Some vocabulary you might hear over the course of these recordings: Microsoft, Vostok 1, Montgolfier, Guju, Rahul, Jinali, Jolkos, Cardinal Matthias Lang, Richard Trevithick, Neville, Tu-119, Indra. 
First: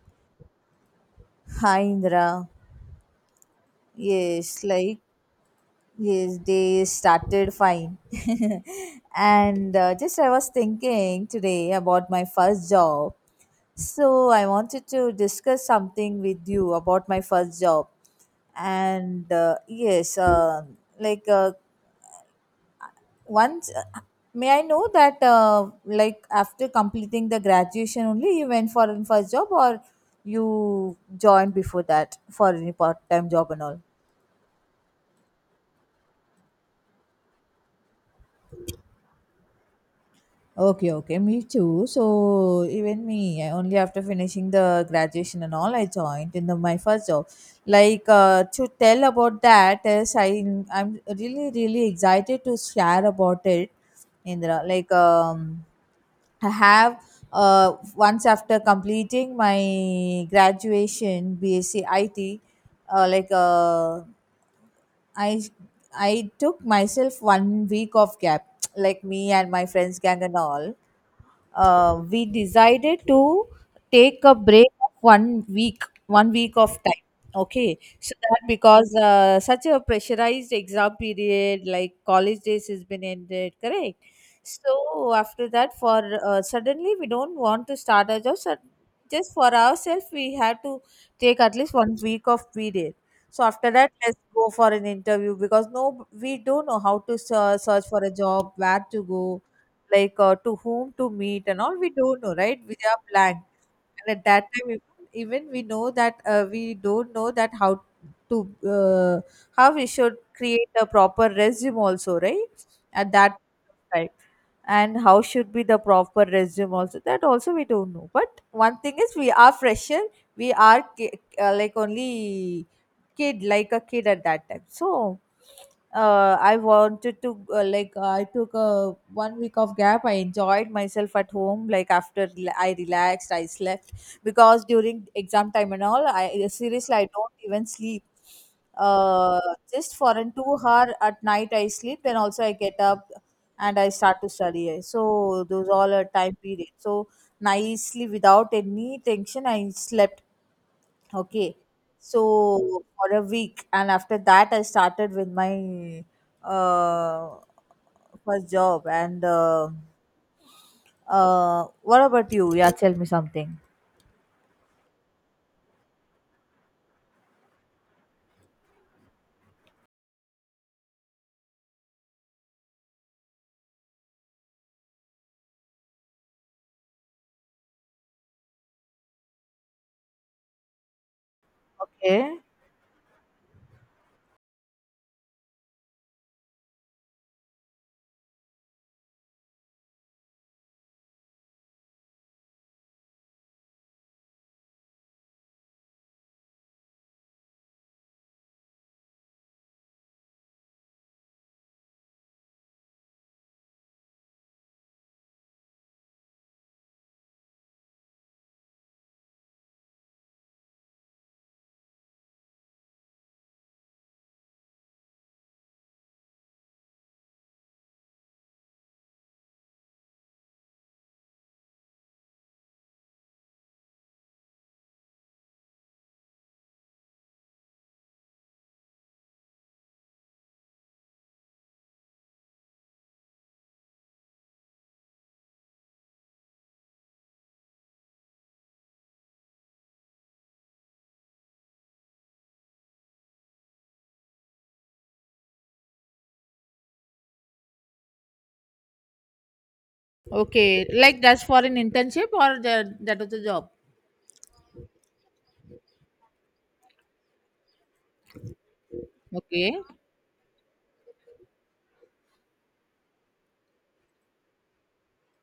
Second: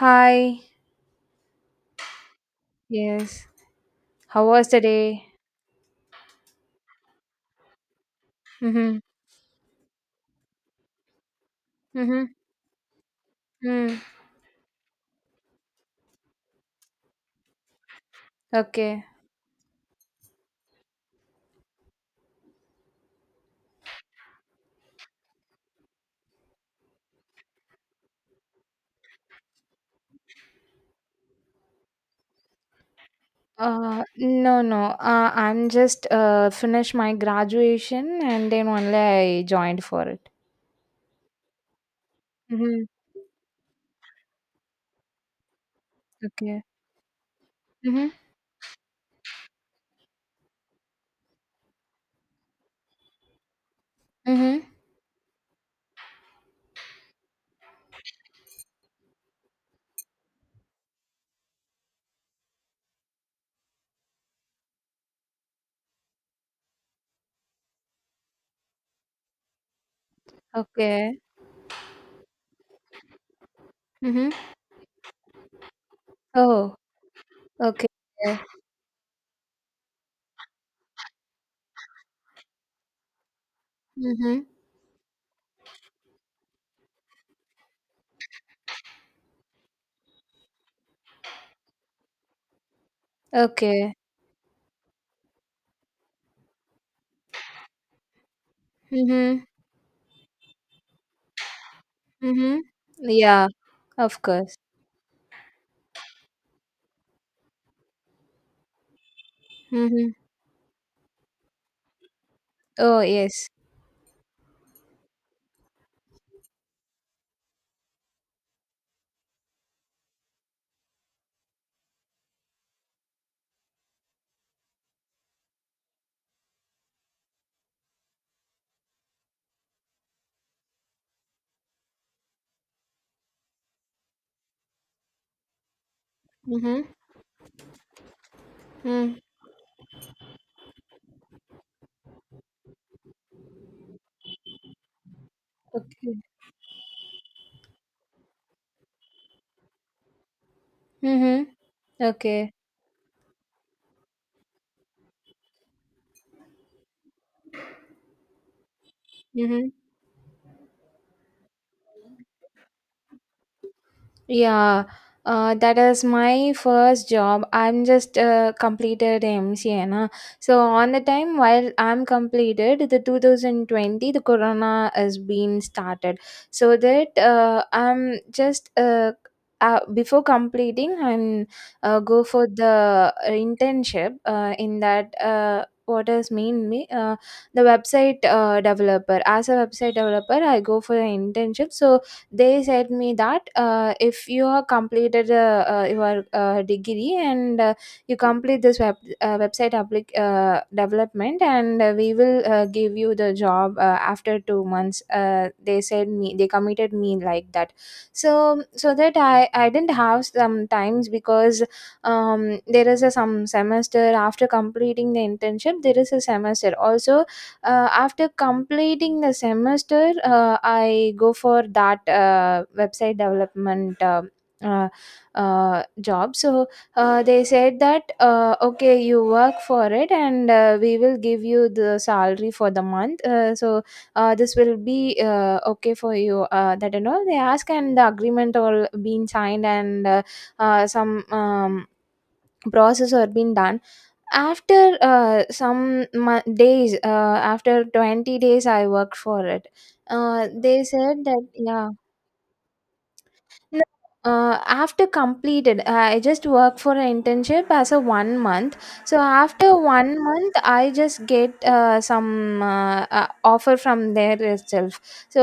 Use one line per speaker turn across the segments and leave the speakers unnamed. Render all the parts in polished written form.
Hi.
Hi Indra.
Yes. How
Yes,
was the
like
day?
yes, they started fine.
Mm-hmm.
And just I was thinking today about
Mm-hmm.
my first job.
Mm.
So I wanted to discuss something with you about my first job.
Okay.
And yes, like once, may I know that, like after completing the graduation only you went for a first job, or you joined before that for any part time job and all?
No, no. I'm just finished my graduation and then only I joined for it.
Okay, okay, me too. So
Mm-hmm.
even me, I only after finishing the graduation and all, I joined in
Okay.
my first job. Like,
Mm-hmm.
to tell about that is I'm really really excited to share about it. Indra,
Mm-hmm.
like, I have, once after completing my graduation BSc, like I I took myself 1 week of gap, like me and my friends gang and all,
Okay.
we decided to take
Mm-hmm.
a break of one week of
Oh.
time. Okay,
Okay.
so that because, such a pressurized exam period like college days has been ended, correct?
Mm-hmm.
So after that, for, suddenly we don't want to start a job, so just for ourselves we had to take at least 1 week of period. So after that,
Okay.
let's go for an interview because no, we don't know how to search for a job, where to go,
Mm-hmm.
like, to whom to meet and all, we don't know,
Mm-hmm.
right? We are blank.
Yeah.
And
Of
at that
course.
time, even we know that, we don't know that how to, uh, how we
Mm-hmm.
should create a proper resume also, right?
Oh
At that
yes.
time. And how should be the proper resume also, that also we don't know. But one thing is, we are fresher, we are like only kid, like a kid at that time. So, I wanted to, like, I took a 1 week of gap. I enjoyed myself at home. Like after I relaxed, I slept, because during exam time and all, I
Mm-hmm.
seriously, I don't even sleep.
Mm.
Uh, just for an 2 hour at night I sleep, and also I get up and I start to study. So those all are
Okay.
time period. So nicely, without any tension, I slept.
Mm-hmm.
Okay.
Okay.
So for a week, and after that, I started with my, uh, first job. And what about you? Yeah, tell me something.
Yeah, that is my first job. I'm just completed MCA. Na? So on the time while I'm completed, the 2020, the Corona has been started. So that I'm just before completing, I'm go
Okay.
for the internship in that. What does mean me the website developer, as a website developer I go for an internship. So they said me that if you are completed your degree and you complete this website development and we will give you the job after 2 months they said me, they committed me like that. So that I didn't have some times, because there is a some semester. After completing the internship there is a semester also. After completing the semester I go for that website development uh, job. So they said that okay, you work for it and we will give you the salary for the month so this will be okay for you, that and all they ask, and the agreement all being signed, and some process are being done. After some days, after 20 days I worked for it. They
Okay.
said
Like, that's
that
for an
yeah.
internship, or that was a job?
No, after completed, I just work for an internship as a one month. So after
Okay.
one month, I just get some offer from there itself. So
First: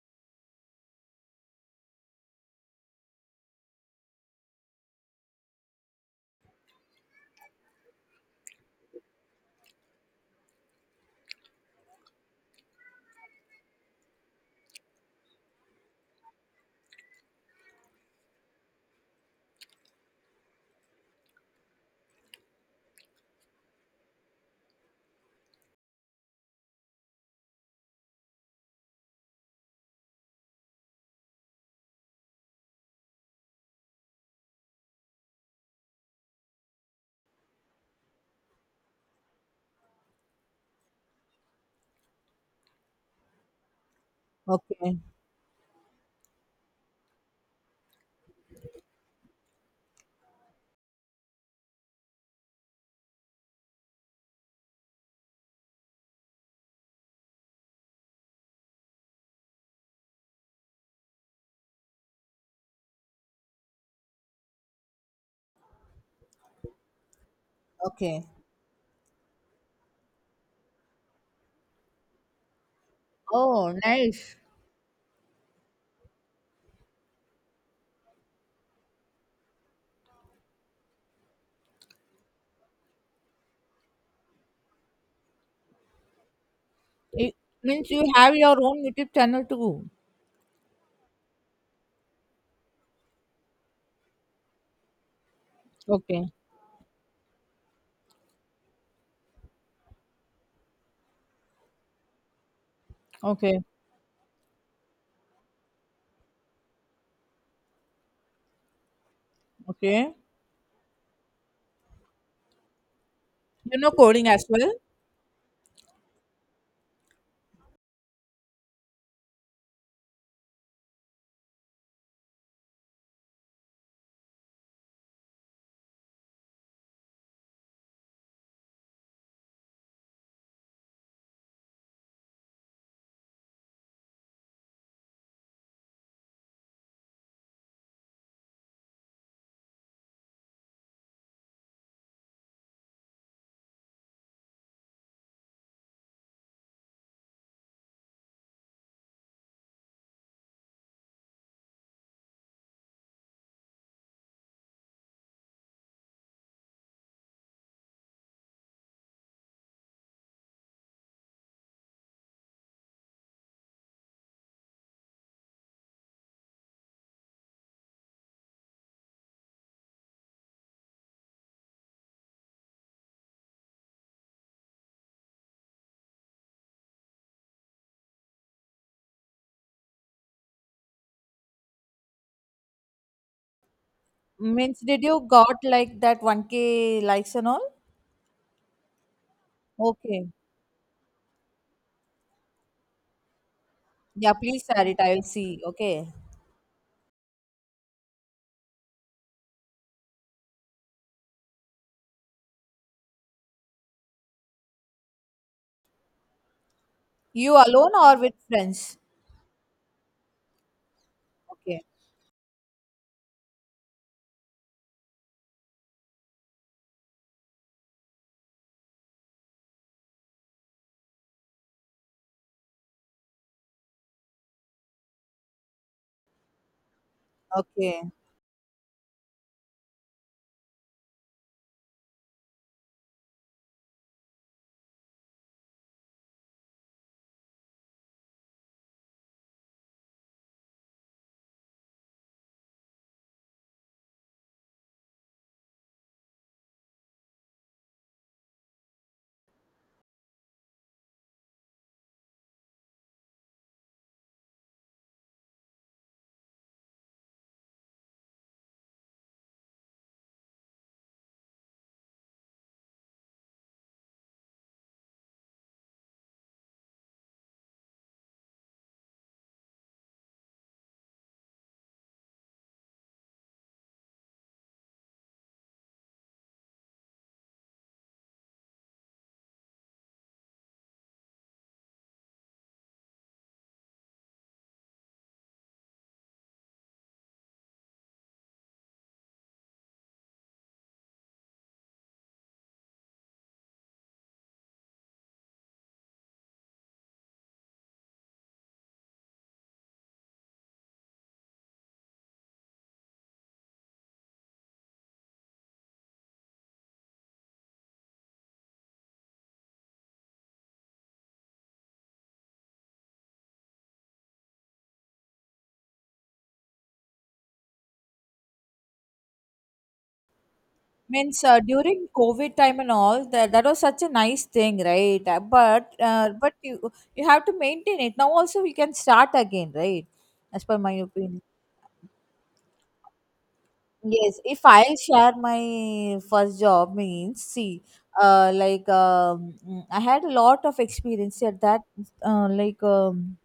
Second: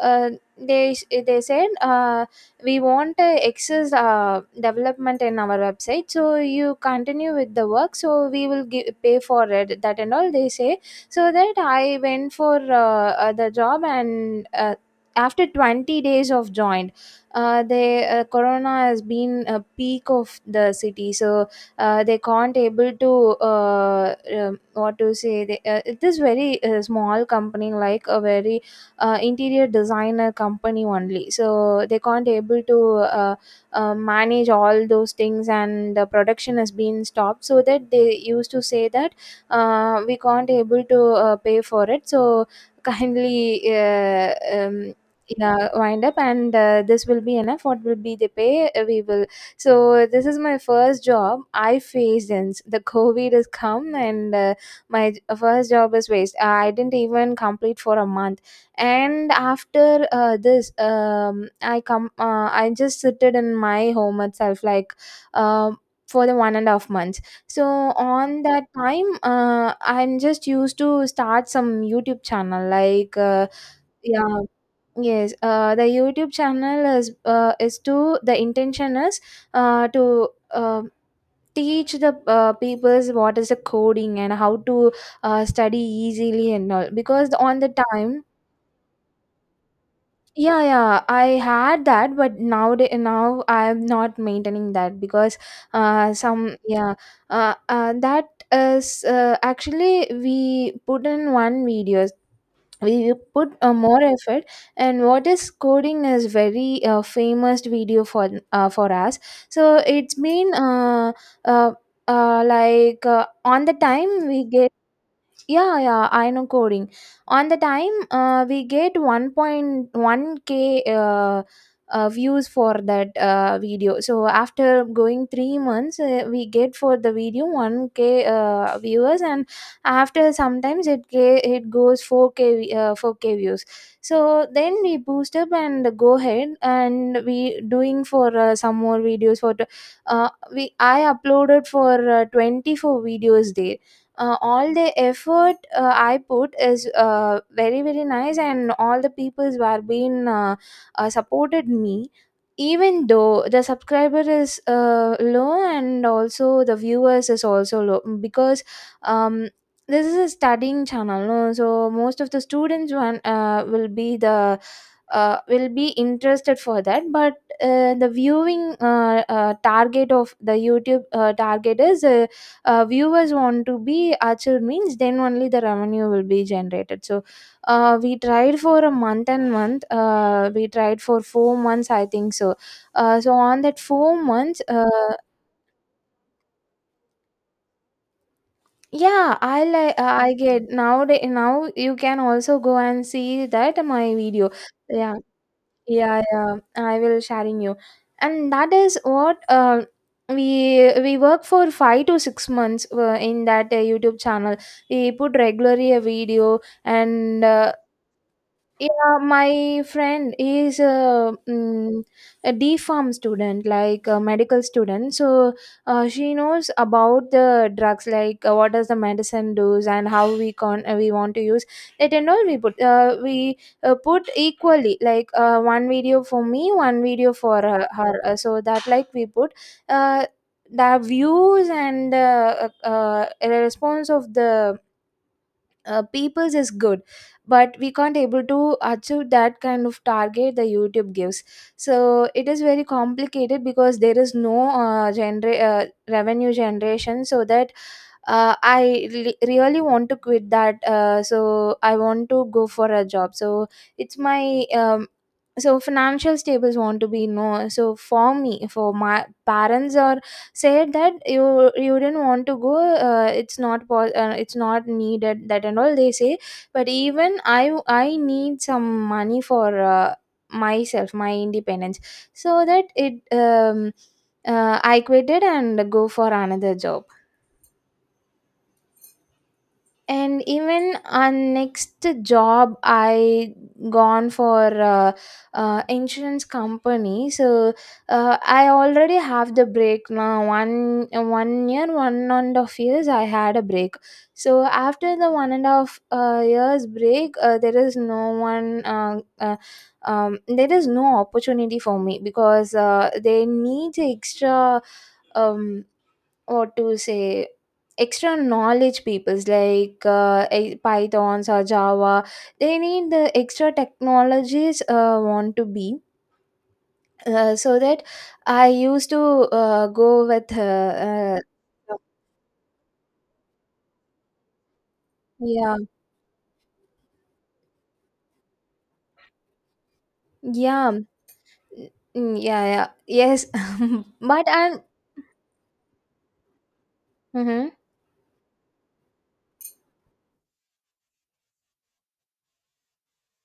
uh, they they said we want excess development in our website. So you continue with the work. So we will give, pay for it. That and all they say. So that I went for the job and after 20 days of join they, Corona has been a peak of the city. So they can't able to what to say, they, it is very small company, like a very interior designer company only. So they can't able to uh, manage all those things, and the production has been stopped. So that they used to say that we can't able to pay for it, so kindly
Okay.
yeah, wind up, and this will be enough, what will be the pay we will. So this is my first job I faced since the COVID has come. And my first job is waste. I didn't even complete for a month. And after this, I just sitted in my home itself, like, um, for the one and a half months. So
Okay.
on that time I'm just used to start some YouTube channel, like,
Oh, nice.
yeah. Yes, the YouTube channel is, to, the intention is to teach the people's what is the coding and how to study easily, and all because
It
on the
means you
time.
have your own YouTube channel too.
Yeah, yeah, I had that, but now I am not maintaining that, because
Okay.
some, yeah. That is, actually we put in one video. We put
Okay.
more effort, and what is coding is very famous video for us. So
Okay.
it's been uh, like on the
You know
time
coding
we
as well.
get. Yeah, yeah, I know coding. On the time we get 1.1K views for that video. So after going 3 months we get for the video 1K viewers. And after sometimes it goes 4K 4K views. So then we boost up and go ahead, and we doing for some more videos. For the- uh, we i uploaded for 24 videos there. All the effort I put is very very nice, and all the peoples who have been supported me. Even though the subscriber is low, and also the viewers is also low, because, um, this is a studying channel, no? So most of the students one will be interested for that, but the viewing target of the youtube target is, viewers want to be achieved means then only the revenue will be generated. So we tried for a month and month. We tried for 4 months, I think. So on that 4 months
Means, did you got like that 1k likes and all?
yeah, I like
Okay.
I get now you can also go and see that my
Yeah,
video.
please share it. I
Yeah.
will see. Okay.
Yeah, yeah, I will sharing you, and that is what we work for 5 to 6 months in that YouTube channel. We put regularly a video, and
You alone or with friends?
yeah, my friend is a,
Okay.
a D farm student, like a medical student. So she knows about the drugs, like, what does the medicine does, and how we want to use it. And all we put equally, like, one video for me, one video for her.
Okay.
her. So that, like, we put uh, the views and response of the people's is good. But we can't able to achieve that kind of target the YouTube gives. So it is very complicated, because there is no revenue generation. So that really want to quit that, so I want to go for a job. So it's my, so financial stables want to be, no. So for me, for my parents, or said that you didn't want to go, it's not po- it's not needed, that and all they say. But even I need some money for myself, my independence. So that it, I quit it and go for another job. And even on next job I gone for insurance company. So I already have the break now. One and a half years I had a break. So after the one and a half years break there is no opportunity for me, because they need extra, um what to say? Extra knowledge peoples, like Pythons or Java. They need the extra technologies want to be. So that I used to go with
Means, during COVID time and all, that was such a nice thing, right?
yeah,
But you have to maintain it. Now also we can start again, right? As per my
yeah,
opinion.
mm, yeah, yeah, yes.
Yes,
But
if
I'm.
I'll share my first job, means,
Mm-hmm.
see, like, I had a lot of experience at that, like,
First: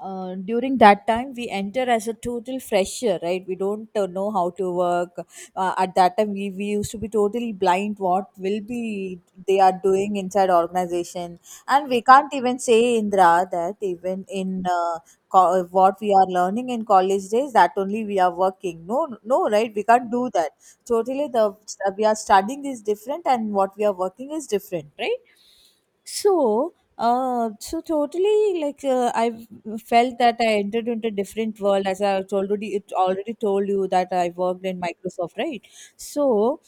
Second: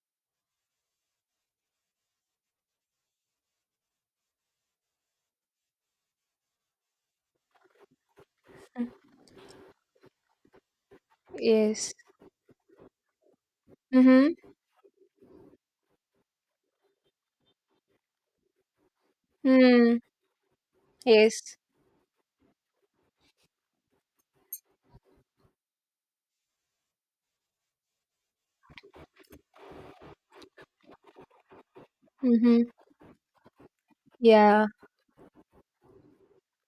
during that time we enter as a total fresher, right? We don't, know how to work. At that time, we used to be totally blind what will be they are doing inside organization. And
Yes.
we can't even say, Indra, that even
Mm-hmm.
in, what we are learning in college days, that only we are working, no, no, right? We
Mm,
can't do that, totally. The
yes.
We are studying is different, and what we are working is different, right? So, so totally, like, I felt that I entered into a different world, as I
Mm-hmm.
already it already told you that I worked
Yeah,
in Microsoft, right? So,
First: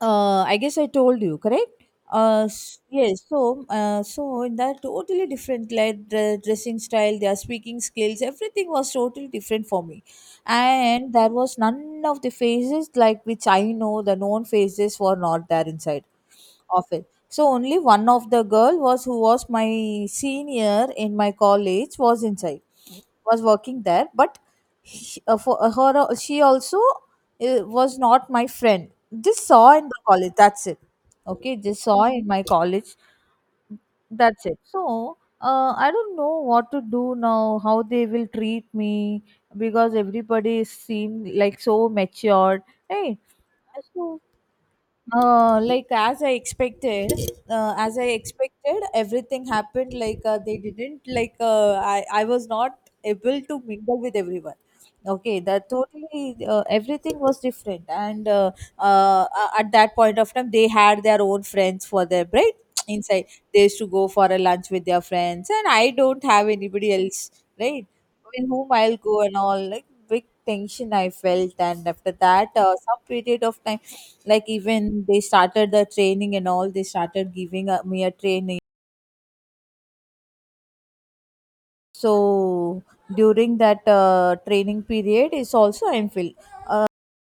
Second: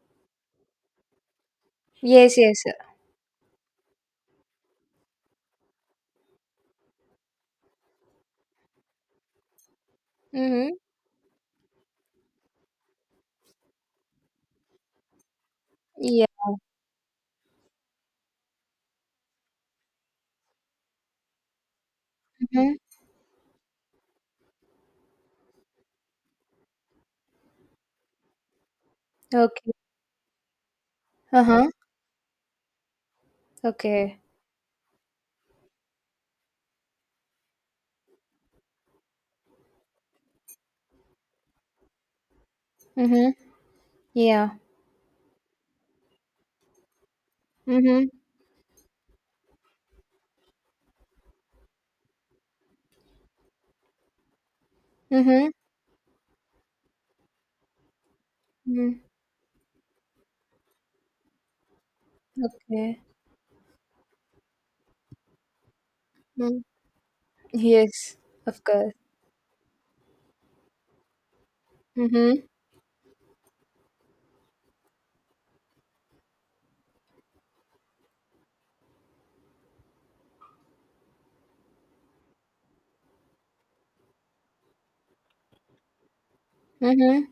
I guess I told you, correct?
yes, yes.
Yes. So in that, totally different, like the dressing style, their speaking skills, everything was totally different for me,
Mm-hmm.
and there was none of the phases like which I know, the known phases were not there inside
Yeah.
of it. So only one of the girl was, who was my senior in my college, was inside,
Mm-hmm.
was working there, but he, for her she also, was not my friend, just saw
Okay,
in the college, that's it.
uh
Okay,
huh,
just saw in my college,
okay.
that's it. So, I don't know what to do now, how they will treat me, because everybody seem like so matured, hey.
Mm-hmm.
So,
Yeah.
like as I expected,
Mm-hmm.
everything happened, like, they didn't, like, I was not able to mingle with everyone. Okay,
Mm-hmm.
that totally, everything was different. And
Mm.
uh, at that point of time they had their own friends for their break,
Okay.
inside they used to go for a lunch with their friends, and I don't have
Mm.
anybody else, right?
Yes,
With
of
whom
course.
I'll go and all, like big tension I felt. And after
Mm-hmm.
that, some period of time, like even they started the training and all, they started giving, me a training. So during that, training period is also, I'm filled.
Mm-hmm.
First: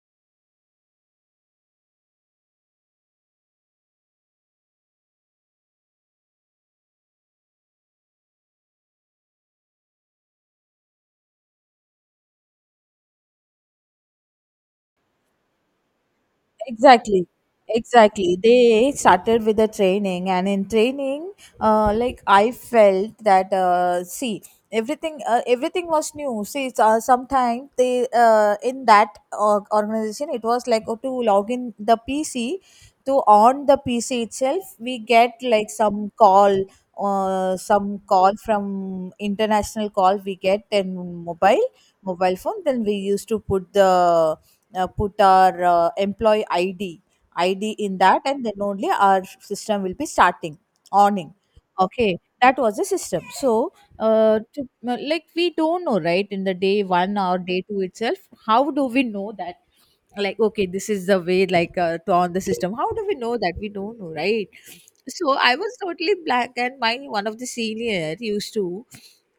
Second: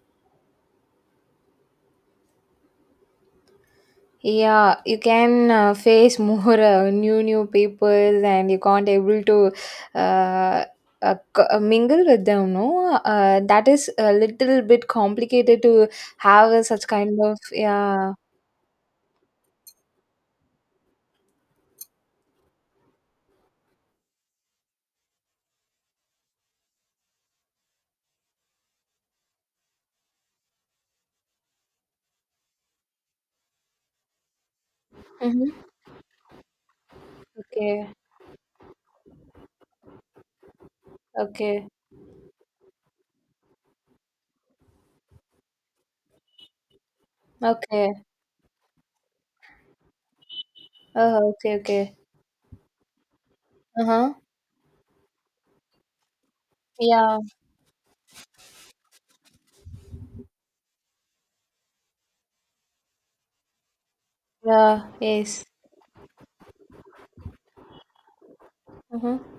Yeah, you can face more new people, and you can't able to uh, mingle with them. No, that is a little bit complicated to have such kind
Exactly.
of, yeah.
Exactly. They started with the training, and in training, like I felt that, see, everything was new. See, it's, sometimes they, in that, organization, it was like, oh, to log in the PC, to on the PC itself, we get
Mm-hmm.
like
Okay.
some call from international call we get in mobile,
Okay.
mobile phone. Then we used to put the, put our, employee id
Okay.
in that, and then only our system will be starting, awning.
Okay. Okay.
Okay, that was the system. So,
Uh huh.
uh, to, like we don't know, right? In the day one
Yeah.
or day two itself, how do we know that, like, okay, this is the way, like, to on the system, how do we know that? We don't know, right?
Yeah.
So
Yes.
I was totally black, and my one of the senior used to,
Mm-hmm.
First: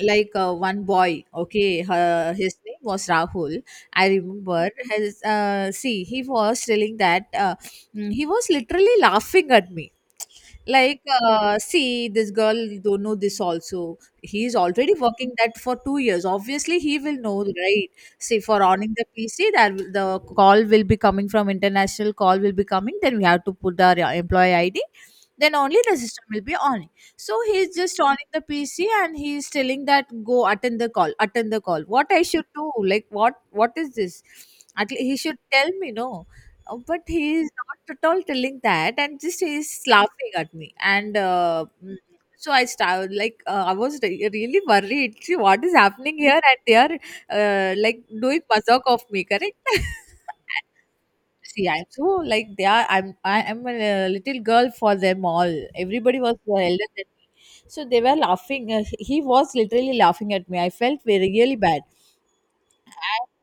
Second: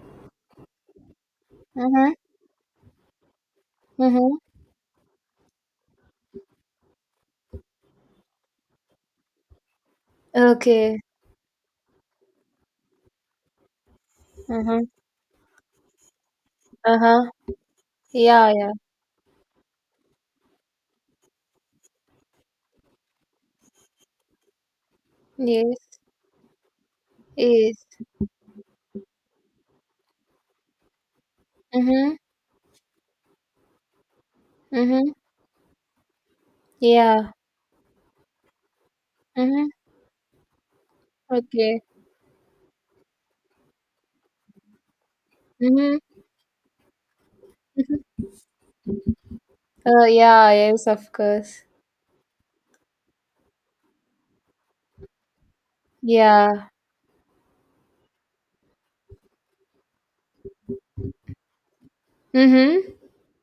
like, one boy, okay,
Mm-hmm.
his name was Rahul. I
Mm-hmm.
remember his, see, he was telling that, he was literally laughing at me,
Okay.
like, see this girl don't know this also, he's
Mhm.
already working that for 2 years, obviously he will
Uh-huh.
know, right? See,
Yeah,
for
yeah.
owning the PC, the call will be coming, from international call will be coming, then we have to put the employee id, then only the
Yes.
system will be on. So he's
Yes.
just owning the PC and he's telling that, go attend the call, attend the call. What
Mhm.
I should do, like what is this? At least
Mhm.
he should tell me, no. Oh, but
Yeah.
he is not at all telling that, and just he is
Mhm.
laughing at me. And
Okay.
so I started, like, I was really worried. See, what is
Mhm.
happening here, and they are, like,
Mhm.
doing mazak of me, correct?
Yeah, yes, of
See,
course.
I'm so like they are, I am a little girl for them all. Everybody was,
Yeah.
elder than me, so they were laughing. He was literally laughing at me, I felt very really bad.
Mhm.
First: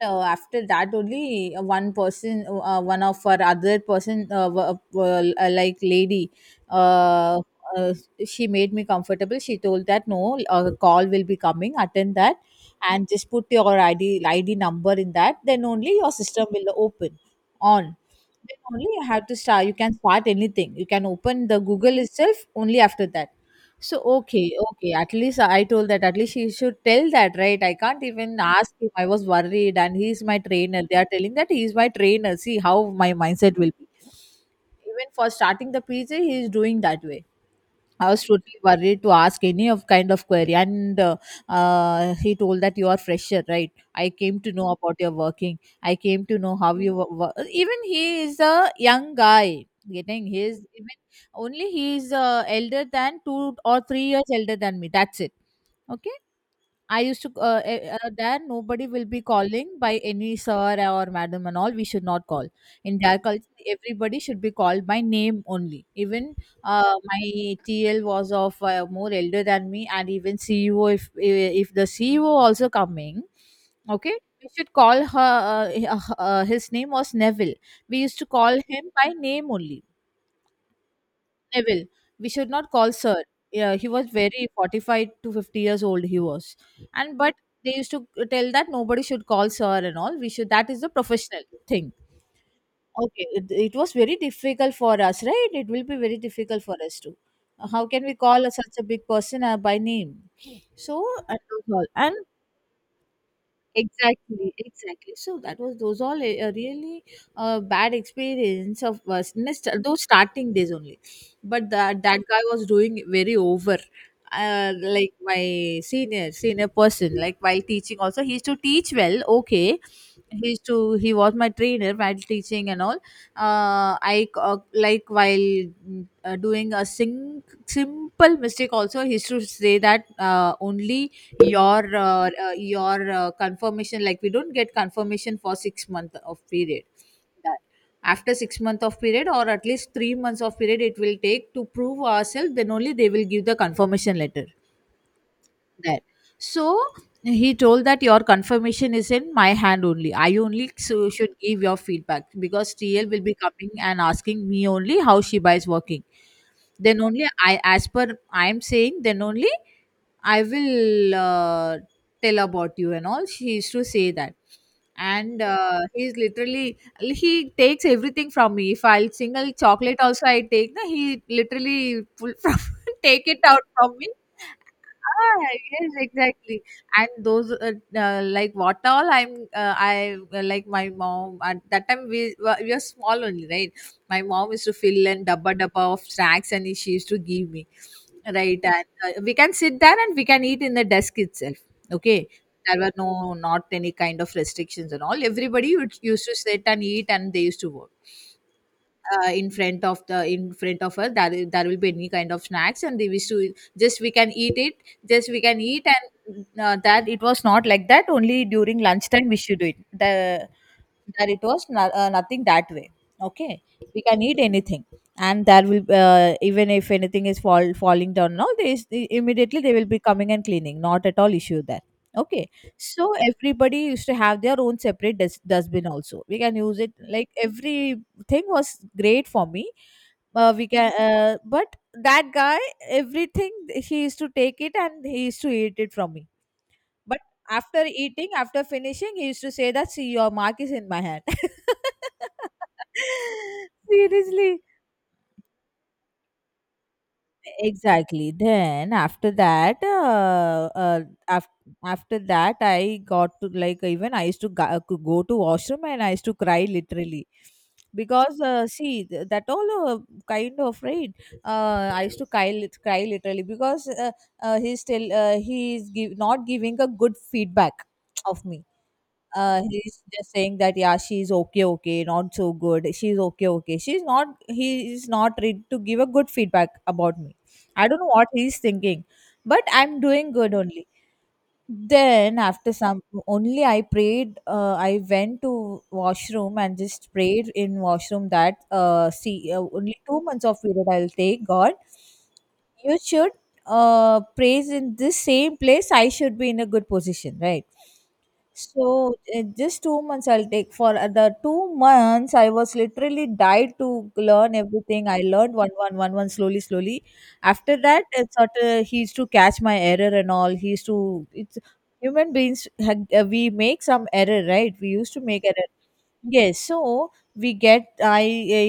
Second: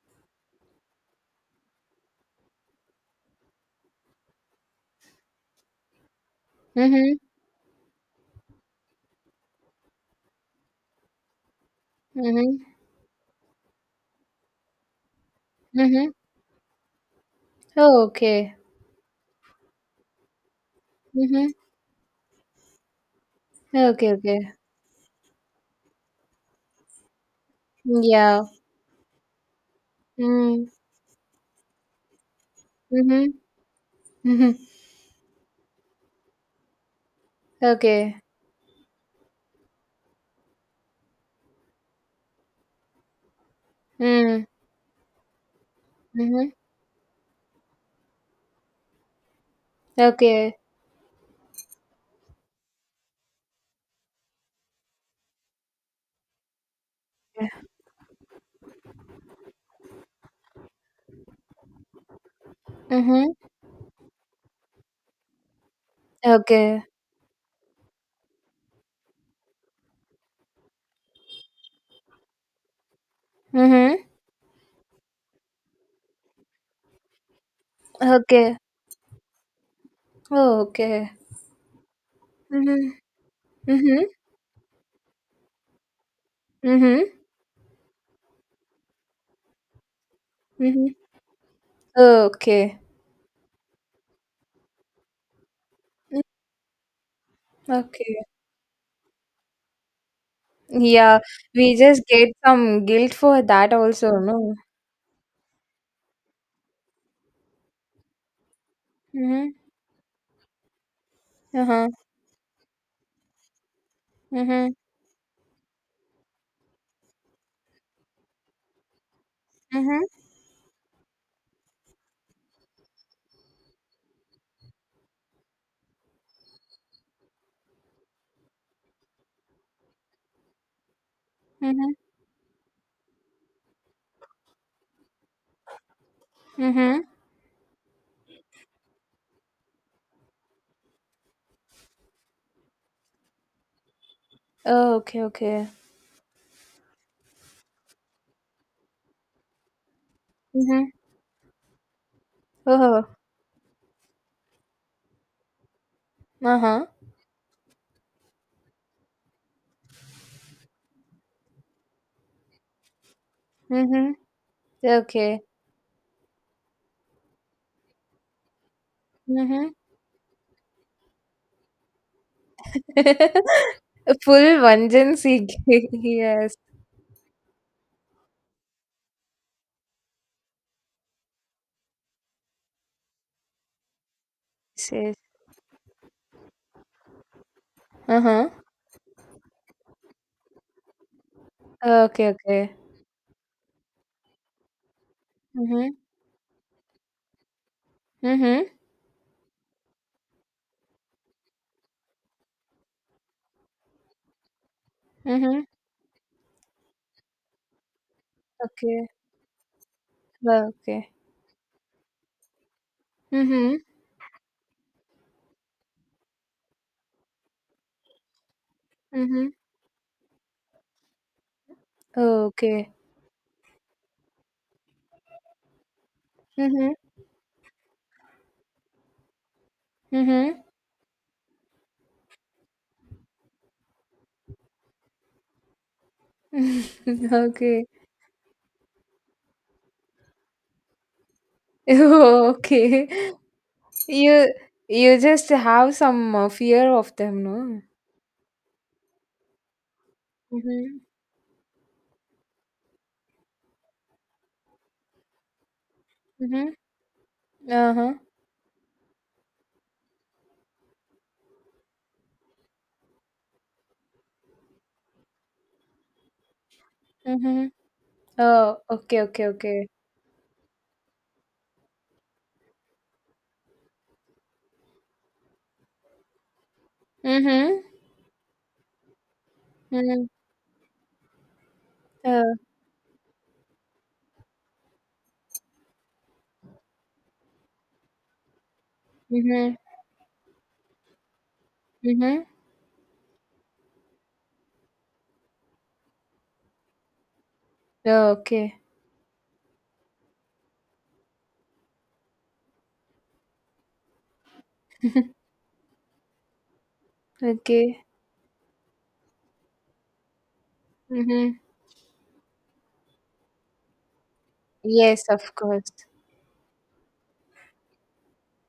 And, after that only, one person, one of our other person, like lady,
Mhm.
uh, uh, she made me comfortable. She told that, no, a call will be coming, attend that,
Mhm.
and just put your id number in that, then only your
Mhm.
system will open on.
Oh, okay.
Then only you have to start, you can start anything, you can open
Mhm.
the Google itself only after that. So
Okay, okay.
okay, okay. At least I told that. At least she should tell that, right? I can't even
Yeah.
ask him. I was worried, and he's my
Mm.
trainer. They are telling that he's my trainer. See how my
Mhm.
mindset will be.
Mhm.
Even for starting the PJ, he is doing that way. I
Okay.
was totally worried to ask any of kind of query. And he told that, you are fresher, right? I came
Mm.
to know about your working. I came to
Mhm.
know how you work. Even he is a young guy. Getting
Okay.
his, even, only he is, elder than 2 or 3 years elder than me. That's it. Okay, I used to, Dad, nobody will be calling by any sir or madam and all. We should not call. In their
Mhm.
culture, everybody should be called by name only. Even,
Okay.
my TL was of, more elder than me, and even CEO, if the CEO also coming,
Mhm.
okay, we should call her. His name was Neville. We used to call
Okay.
him by name only,
Oh, okay.
Neville. We should not call
Mhm.
Sir. Yeah, he
Mhm.
was very 45 to 50 years old. He was,
Mhm.
and but they used to tell that nobody should call Sir and all. We should. That is the
Mhm.
professional thing.
Okay,
Okay, it was very difficult for us, right? It will be very difficult for us to. How can we
okay.
call such a big person by name? So
Yeah,
and, that's
we
all.
just
And
get some guilt for that also,
Exactly,
no?
exactly. So that was those all a really bad experience of us.
Mm-hmm.
Those starting days only, but
Uh-huh.
that guy was doing very over.
Mm-hmm.
Like my senior person, like while teaching also, he used to teach well. Okay,
Mm-hmm.
he used to he was my trainer while teaching and all. Like while doing a simple mistake also, he used to say that only
Mm-hmm.
your confirmation, like we don't get confirmation for 6 months month of period.
Mm-hmm.
That- After 6 months month of period or at least 3 months of period it will take to prove ourselves, then only they will give the confirmation letter
Oh, okay, okay.
there. So he told that your confirmation is in my hand only. I only
Mm-hmm.
so should give your feedback because
Oh,
TL will be coming and asking me only how Shiba is working.
uh-huh.
Then only I, as per I am saying, then only I will tell about you and all. She used to say
Mm-hmm.
that. And
Okay.
he's literally, he takes everything from me. If I'll single
Mm-hmm.
chocolate also I take, no, he literally pull from, take it out from me.
Full vengeance he
Ah,
gave.
yes,
Yes.
exactly. And those like what all I'm I like my mom, at that time we were small only, right? My mom used to fill
Yes.
and dabba dabba of snacks and she used to give me,
Uh-huh.
right? And we can sit there and we can eat in the desk itself. Okay,
Okay, okay.
there were no, not any kind of restrictions and all. Everybody would,
Mm-hmm.
used to sit and eat and they used to work
Mm-hmm.
in front of the in front of us there, there will be any kind of snacks and they wish to, just we can eat it, just we can
Mm-hmm.
eat. And that it was not like that only during
Okay.
lunchtime we should do it. The,
Well, okay.
that it was no, nothing that way. Okay,
Mm-hmm.
we can eat anything. And there will even if anything is falling down now,
Mm-hmm.
immediately they will be coming and cleaning, not at all issue there. Okay,
Okay.
so everybody used to have their own separate dustbin also, we can use it.
Mm-hmm.
Like every thing was great for me.
Mm-hmm.
We can But that guy, everything he used to take it and he used to eat it from me. But after
Okay.
eating, after finishing, he used to say that, see your mark is in my hand.
Okay. You
Seriously.
you just have some fear of them, no?
Exactly. Then after that,
Mm-hmm.
af- after that I got to, like, even I used to go to washroom and I used to cry
Mm-hmm.
literally
Uh-huh.
because that all kind of, right? I used to cry, cry literally because he's still, not giving a good
Mm-hmm.
feedback of me.
Oh, okay, okay, okay.
He's just saying that, yeah, she's okay, okay, not so good, she's okay, okay, she's, not he is not ready to give a good feedback about me.
Mm-hmm.
I don't know what he's thinking, but I'm
Mm-hmm.
doing good only. Then
Uh,
after some only, I prayed, I went to washroom and just prayed in washroom that, see
mm-hmm.
only 2 months of period I'll take, God.
Mm-hmm.
You should, praise, in this same place I should be in a good position, right?
Oh, okay.
So just 2 months I'll take. For the 2 months I was literally died to learn everything. I learned one, slowly slowly. After
Okay.
that, it's sort of, he used to catch my error and all. He used to,
Mm-hmm.
it's, human beings we make some error, right? We used to
Yes,
make
of
error.
course.
Yes, so we get, I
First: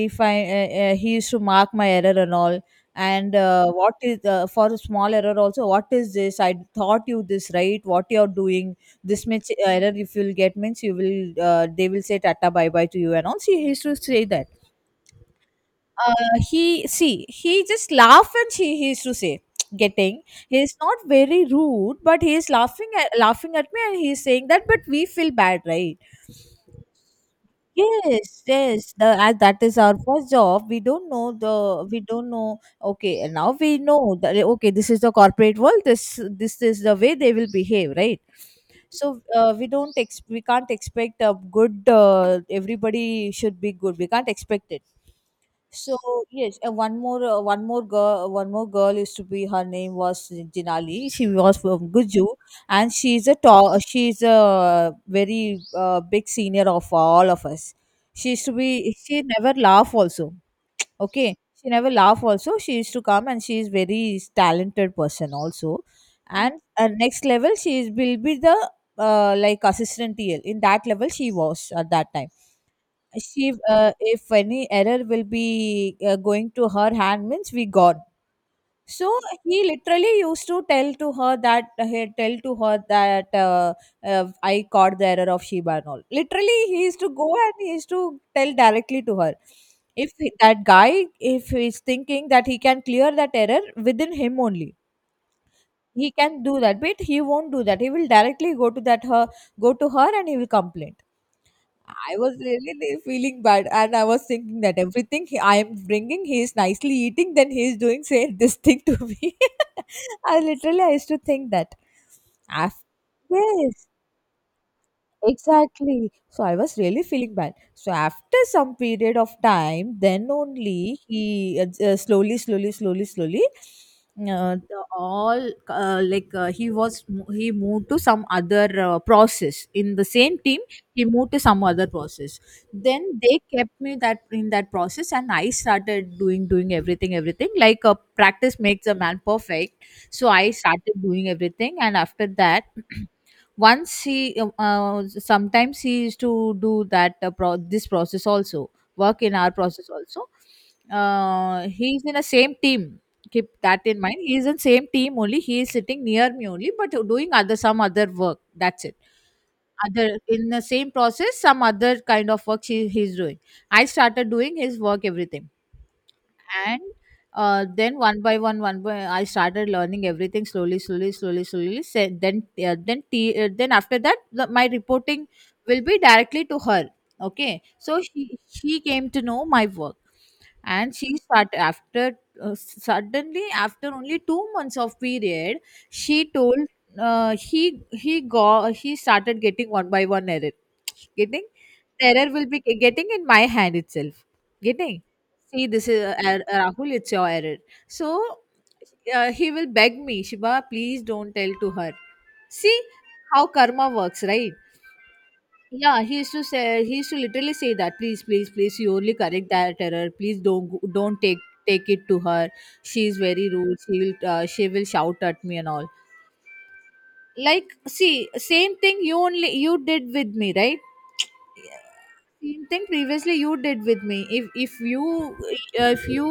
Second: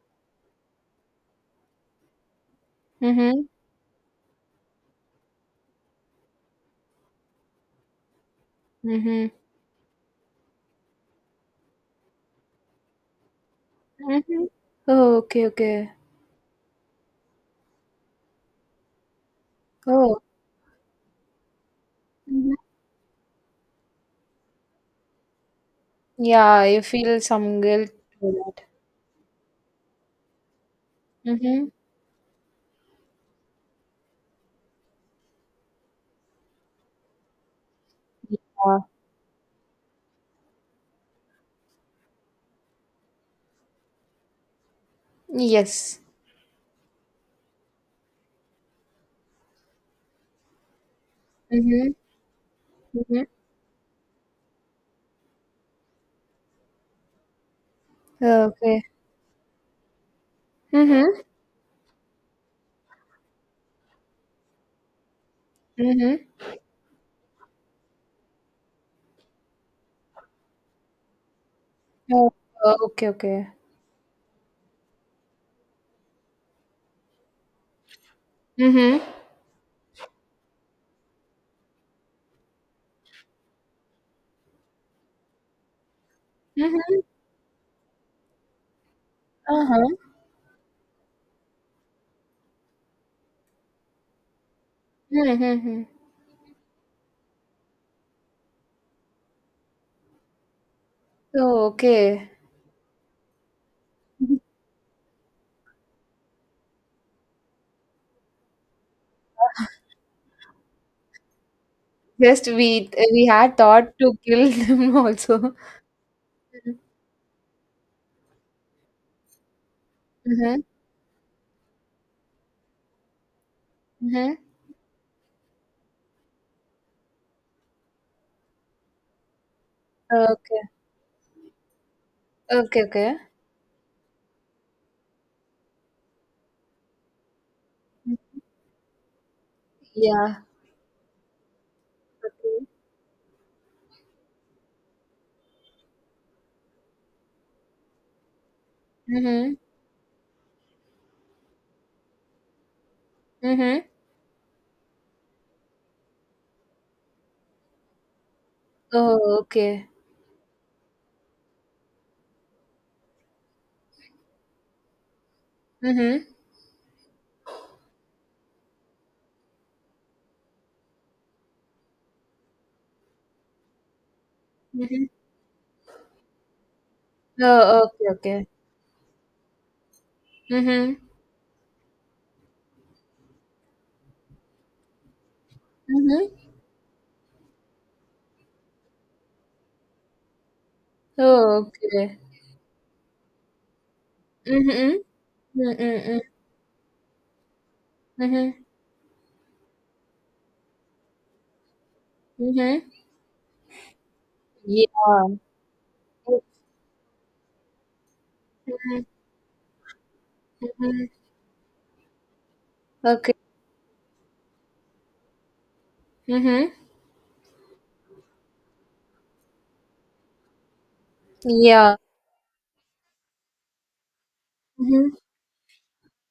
if I he used to mark my error and all, and
Mm-hmm.
what is, for a small error also? What is this? I thought you this, right? What you are doing? This
Mm-hmm.
much error if you'll get means you will they will say tata bye bye to you and all. She used to say
Mm-hmm.
that.
Oh, okay, okay.
Uh, he, see, he just laugh and she he used to say getting,
Oh.
he is not very rude but he is
Mm-hmm.
laughing at me and he is saying that, but we feel bad, right?
Yeah, you feel some guilt for
Yes,
that.
yes. The, as that is our first job. We don't know
Mm-hmm.
the we don't know. Okay, and now we know that, eh, okay, this is the corporate world. This is the way they will behave, right?
Yeah.
So we don't ex- we can't expect a good. Everybody should be good. We can't expect it. So
Yes.
yes, one more girl used to be, her name was Jinali. She was
Mm-hmm.
from Guju, and she
Mm-hmm.
is a tall. She is a very big senior of all of us. She used to
Okay.
be. She never laugh also.
Mm-hmm.
Okay, she never laugh also. She used to come, and she is very talented person also.
Mhm.
And next level, she is will be the like assistant TL. In that level, she was at that time.
Oh, okay, okay.
She, if any error will be going to her hand means we gone.
Mhm.
So he literally used to tell to her that, I caught the error of Shiba and all. Literally he used
Mhm.
to go and he used to tell directly to her.
Uh-huh.
If he- That guy, if he's thinking that he can clear that error within him only,
Mhm.
he can do that, but he won't do that. He will directly go to her and he will complain.
So
I
okay.
was really feeling bad, and I was
Mhm.
thinking that everything he, I am bringing, he is nicely eating, then he is doing say this thing to me. I literally I used to think that.
Just
Af-
we had
yes,
thought to kill them also.
exactly. So I was
Mhm.
really feeling bad. So after some period of time, then
Mhm.
only he slowly, slowly, slowly, slowly,
Mhm.
the all like he was he moved to some other process in the same team.
Okay.
He moved to some other process.
Okay, okay.
Then they kept me that in that process, and I started doing everything, everything, like practice makes a man perfect. So
Yeah.
I started doing everything, and after that.
Okay.
Once he sometimes he used to do that this process also, work in our
Mhm.
process also. He's in a same team, keep that
Mhm.
in mind. He is in same team only, he is sitting near me only but doing other, some other work, that's it.
Oh, okay.
Other in the same process, some other kind of work he's doing. I started doing his work, everything.
Mhm.
And then one by one, one by I started learning everything, slowly slowly slowly slowly say. Then after that, the, my
Mhm.
reporting will be directly to her. Okay,
Oh,
so
okay, okay.
she came to know my work. And
Mhm.
she start after, suddenly after only 2 months of period she
Mhm.
told, he started getting one by one error getting,
Oh, okay.
error will be getting in my hand itself, getting,
Mhm.
see
Mhm.
this is,
Mhm.
Rahul, it's your error. So
Mhm.
he will beg me, Shiva, please don't tell to her. See,
Mhm.
how karma works, right?
Yeah.
Yeah, he used to say, he used to literally say that, please, please, please, you
Mhm.
only correct that error. Please
Mhm.
don't take, take it to her. She is
Okay.
very rude. She will shout at me and all.
Mm-hmm.
Like, see, same thing you only you did with me, right?
Yeah.
Same thing previously you did with me.
Mm-hmm.
If you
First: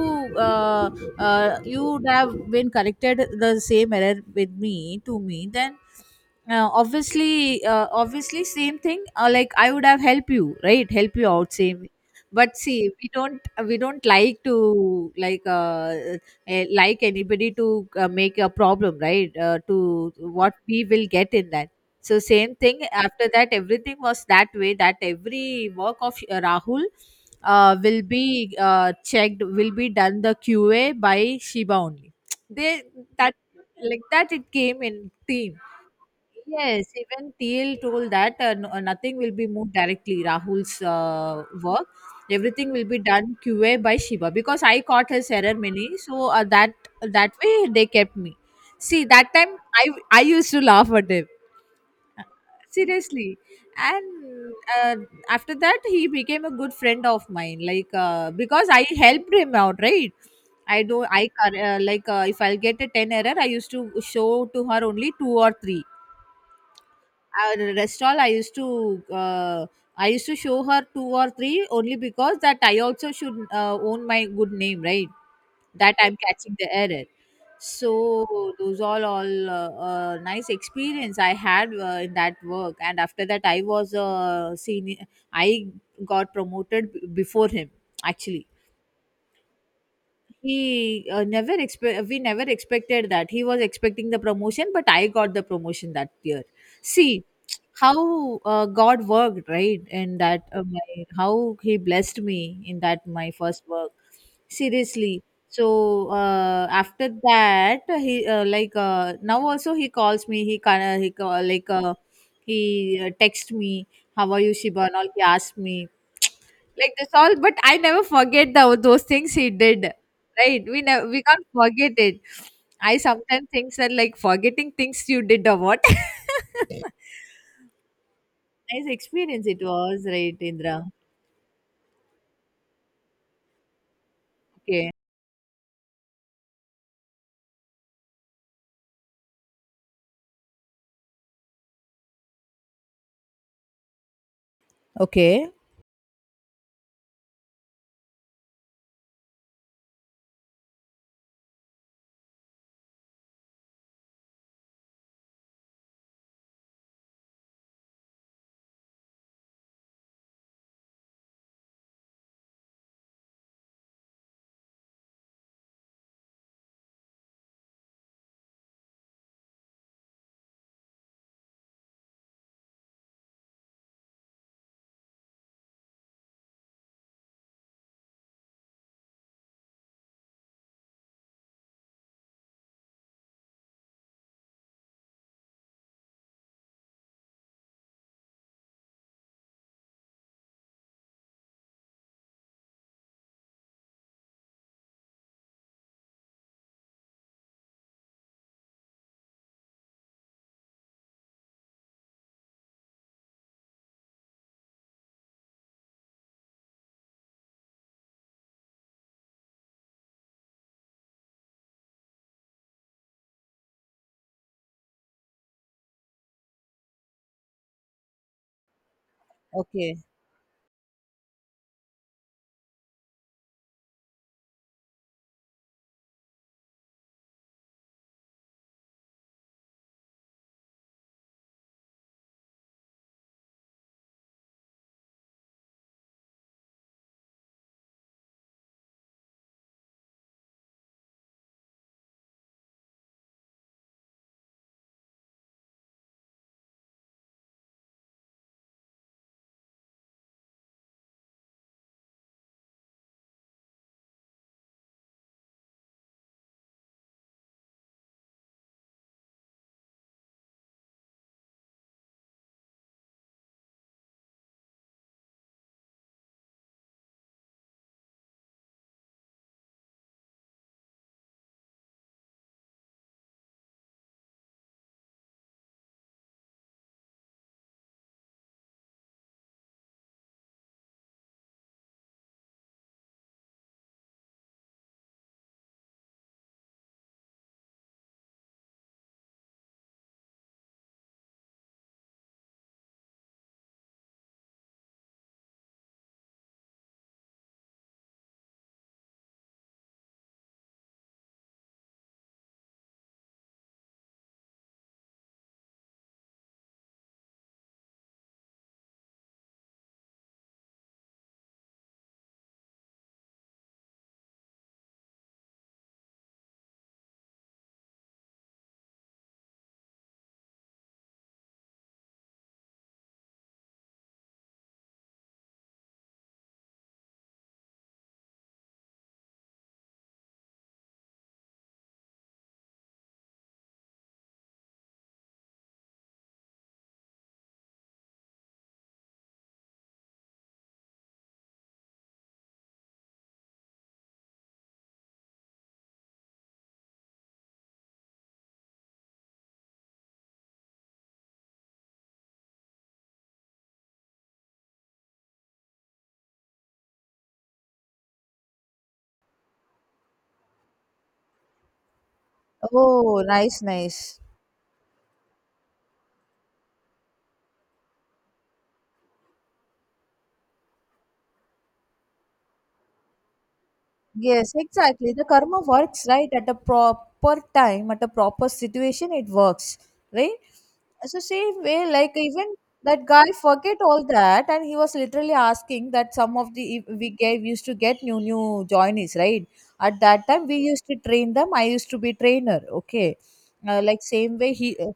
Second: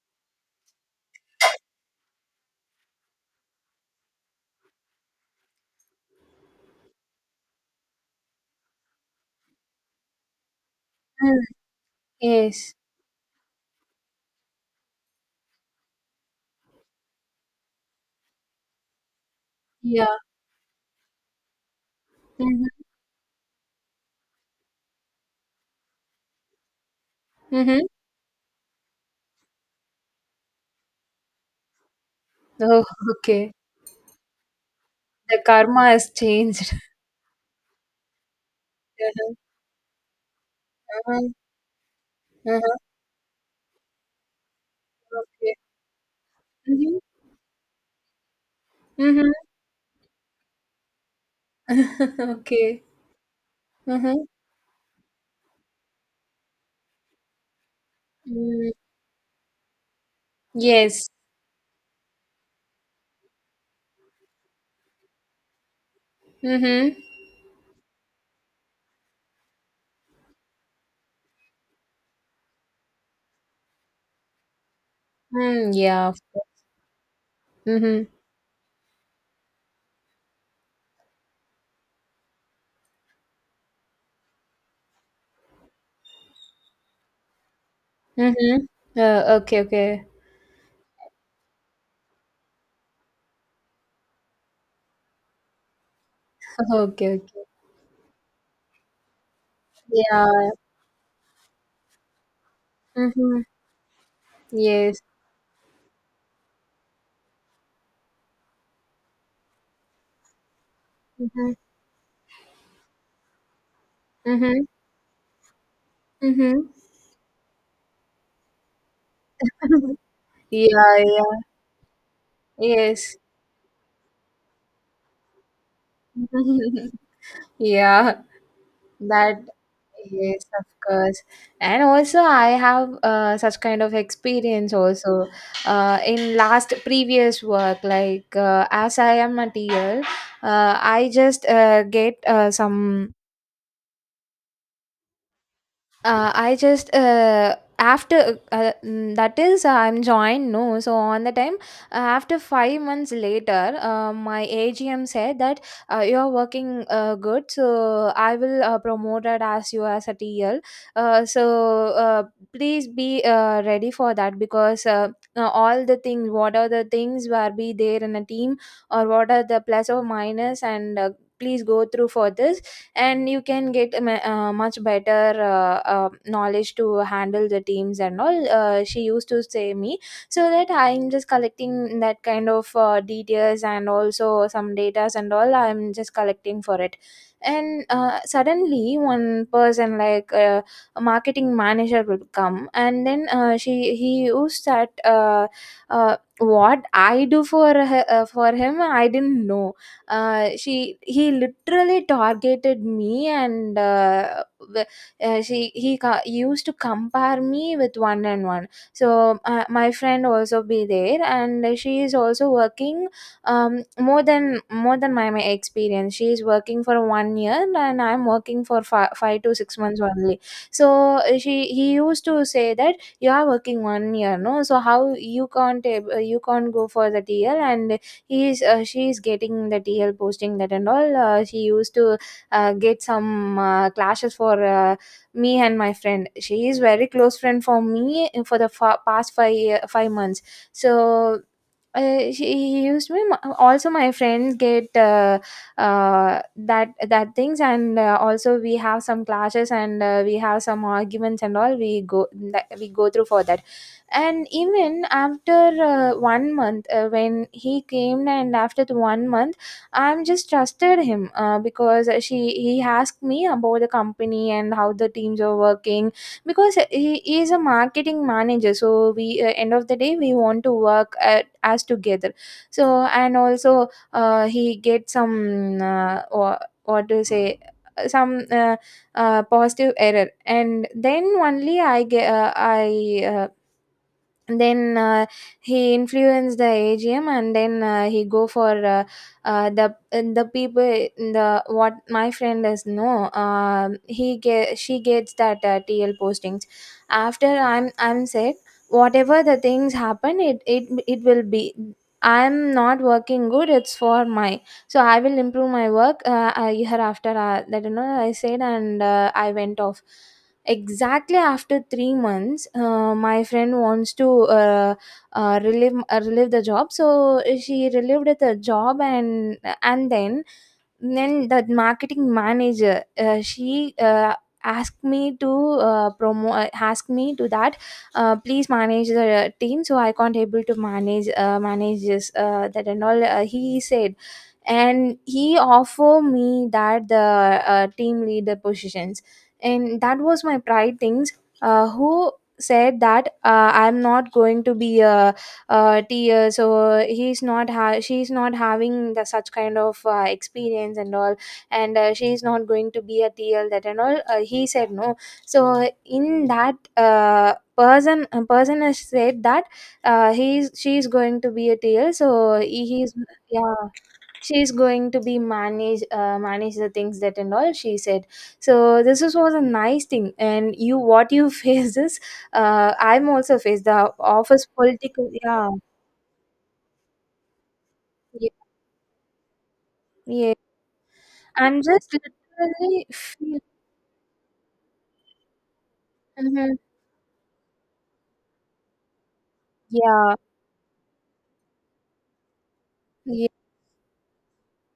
uh, you would have been corrected the same error with me, to me, then obviously same thing, like I would have helped you, right, help you out, same. But
Yes.
see, we don't, like to, like anybody to make a problem, right,
Yeah.
to, what we will get in that? So same
Mm-hmm.
thing. After that, everything was that way. That every work of Rahul
Mm-hmm.
will be checked, will be done the QA by Shiva only. They,
Oh,
that,
okay.
like that it came in
The
team.
karma has changed.
Yes, even TL told that no, nothing will
Uh-huh.
be moved directly. Rahul's
Uh-huh.
work, everything
Uh-huh.
will be done QA by Shiva because I caught his error
Okay.
many. So that,
Mm-hmm.
that way they kept me. See
Mm-hmm.
that time I used to laugh at him
Okay.
seriously and
Mm-hmm.
uh, after that he became a good friend of mine, because
Mm.
I helped him out, right? i do
Yes.
i cor- uh, like uh, if I'll get a 10 error, I used to show to her only two or three.
Mm-hmm.
Our restaurant, uh, I used to show her two or three only, because that I also should own my good name, right?
Mm,
That
yeah.
I'm catching the error. So
Mm-hmm.
those all nice experience I had in that work. And after that, I was a senior. I got before him, actually.
Mm-hmm. Okay. Okay.
He uh, never expect we never expected that. He was expecting the promotion, but I got the promotion that year.
Okay.
See
Okay.
how God worked, right? And that,
Yeah.
how he blessed me in that, my
Mm-hmm.
first work,
Yes.
seriously. So after that, he, now also he calls me. He kind of he call,
Mm-hmm.
like he texts me, how are you,
Mm-hmm.
Shiba, and all, he asked me,
Mm-hmm.
like that's all. But I never forget those things he did, right? we
yeah.
never we
Yeah.
can't forget it. I
Yes.
sometimes think that, like, forgetting things you did or what? Nice
Yeah, that,
experience it was, right,
yes, of
Indra?
course. And also, I have such kind of experience
Okay.
also in last previous work. Like as I am a TL, I just get some
Okay.
I just after that is I'm joined no so on the time, after 5 months later my AGM said that you are working good, so I will promote it as you as a TL. uh, so uh, Please be ready for that because all the things, what are the things where be there in a team or what are the plus or minus, and please go through for this and you can get a much better knowledge to handle the teams and all, she used to say me. So that I'm just collecting that kind of details and also some datas and all, I'm just collecting for it. And suddenly one person like a marketing manager would come, and then she he used that what I do for her, for him, I didn't know. She he literally targeted me and she he used to compare me with one and one. So my friend also be there and she is also working, more than my, experience. She is working for 1 year and I'm working for five to six
Okay.
months only. So she he used to say that you are working 1 year no, so how you can't you can't go for that year, and he is, she is getting the TL posting that and all. She used to get some clashes for me and my friend. She is very close friend for me for the past 5 months. So. She he used me also, my friends get that things, and also we have some clashes and we have some arguments and all, we go that we go through for that. And even after 1 month, when he came, and after the 1 month, I'm just trusted him because she he asked me about the company and how the teams are working, because he is a marketing manager, so we, end of the day, we want to work as together. So and also he get some or, what to say, some positive error, and then only I get I then he influenced the AGM, and then he go for the people, the what my friend is know. Um, he get, she gets that TL postings after I'm said whatever the things happen, it will be, I'm not working good, it's for my. So I will improve my work hereafter that you know I said, and I went off. Exactly after 3 months, my friend wants to uh, relive the job. So she relived the job, and then the marketing manager, she asked me to asked me to that, please manage the team. So I can't able to manage, this that and all. He said, and he offered me that the team leader positions, and that was my pride things. Who said that I'm not going to be a tier, so he's not she's not having the such kind of experience and all, and she's not going to be a TL, that and all, he said no. So in that person has said that he's, she's going to be a TL, so he's,
Oh, nice,
yeah,
nice.
she's going to be manage, the things that and all, she said. So this was a nice thing, and you, what you faced is, I'm also faced the
Yes,
office
exactly. The
political.
karma
Yeah,
works, right? At a proper time, at a proper
yeah,
situation, it works, right?
yeah.
So same
I'm
way,
just
like, even that
literally
guy
feel.
forget all that, and he was literally asking that. Some of
Mm-hmm.
the, if we gave, used to get new new joinees, right? At that
Yeah,
time we used to train them. I used to be trainer, okay?
yeah.
Like same way he, uh,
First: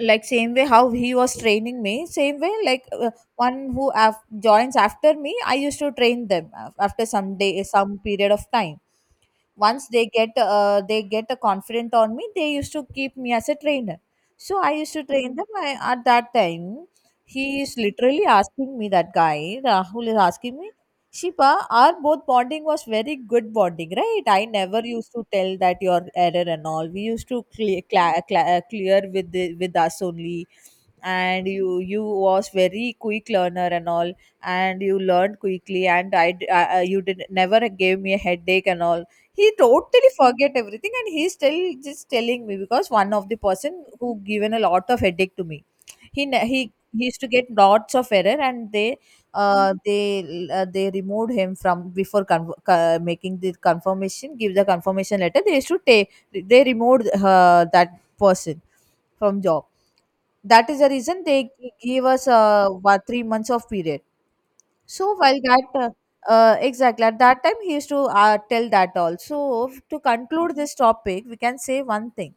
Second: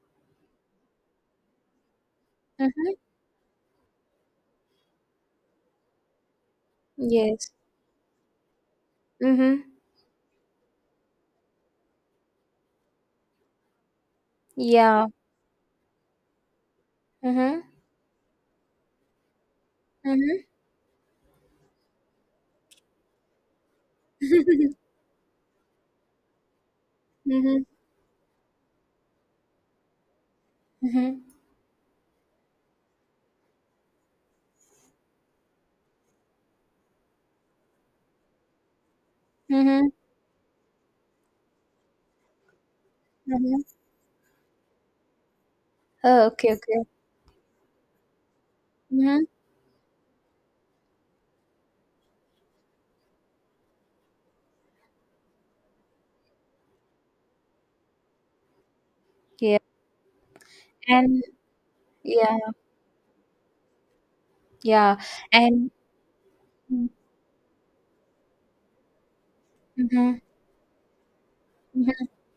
like same way how he was training me, same way,
Mm-hmm.
one joins after me, I used to train them after some
Yes.
day, some period of time.
Mm-hmm.
Once they get a confident on me, they used to keep me as a trainer. So I used to
Yeah.
train them. I, at that time,
Mm-hmm.
he is literally asking me, that guy Rahul is
Mm-hmm.
asking me, Shipa, our both bonding was very good bonding, right? I never used to tell that your error and all. We used to
Mm-hmm.
clear clear with with us only.
Mm-hmm.
And you was very quick learner and all. And you learned quickly, and I, d- I- you did never gave me a headache and all. He
Mm-hmm.
totally forget everything, and he's still just telling me, because one of the
Mm-hmm.
person who given a lot of headache to me, he
Oh,
ne-
okay. Okay.
he used to get lots of error. And they,
Mm-hmm.
mhm, they, they removed him from before making the confirmation, give the confirmation letter they used to take. They removed that person from
Yeah.
job. That is the reason
And
they give us,
yeah.
3 months of period.
Yeah.
So while that,
And.
exactly at that time he used to tell that all. So to
Mm-hmm.
conclude this topic, we can say
Mm-hmm.
one thing,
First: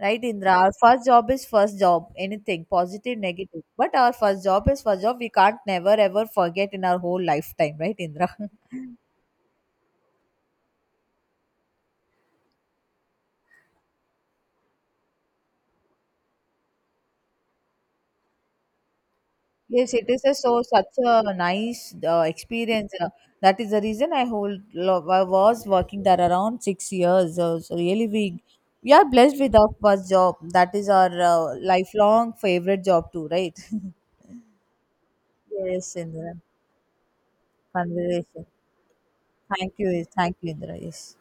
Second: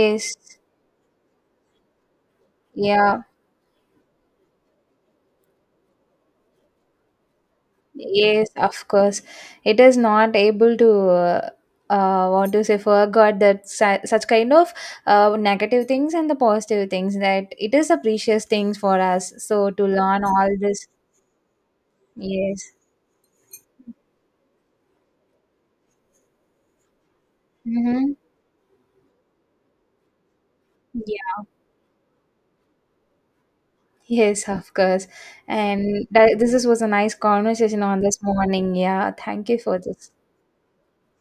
right, Indra? Our first job is first job, anything positive,
Yeah.
negative. But our first job is first job. We can't never ever forget in our whole lifetime, right, Indra?
Yes, of course. It is not able to, what to say, forget that such kind of negative things, and the positive things, that it is a precious things for us. So to
Yes, it is
learn
a
all
so such
this,
a nice
yes.
experience. That is the reason I hold. I was working there around 6 years. So really,
Mm-hmm.
we are blessed with our first job. That is our
Yeah.
lifelong favorite job too, right?
Yes, of course.
Yes,
And
Indra.
this was a nice conversation on this
Conversation.
morning. Yeah. Thank you
Thank
for
you.
this.
Thank you, Indra. Yes.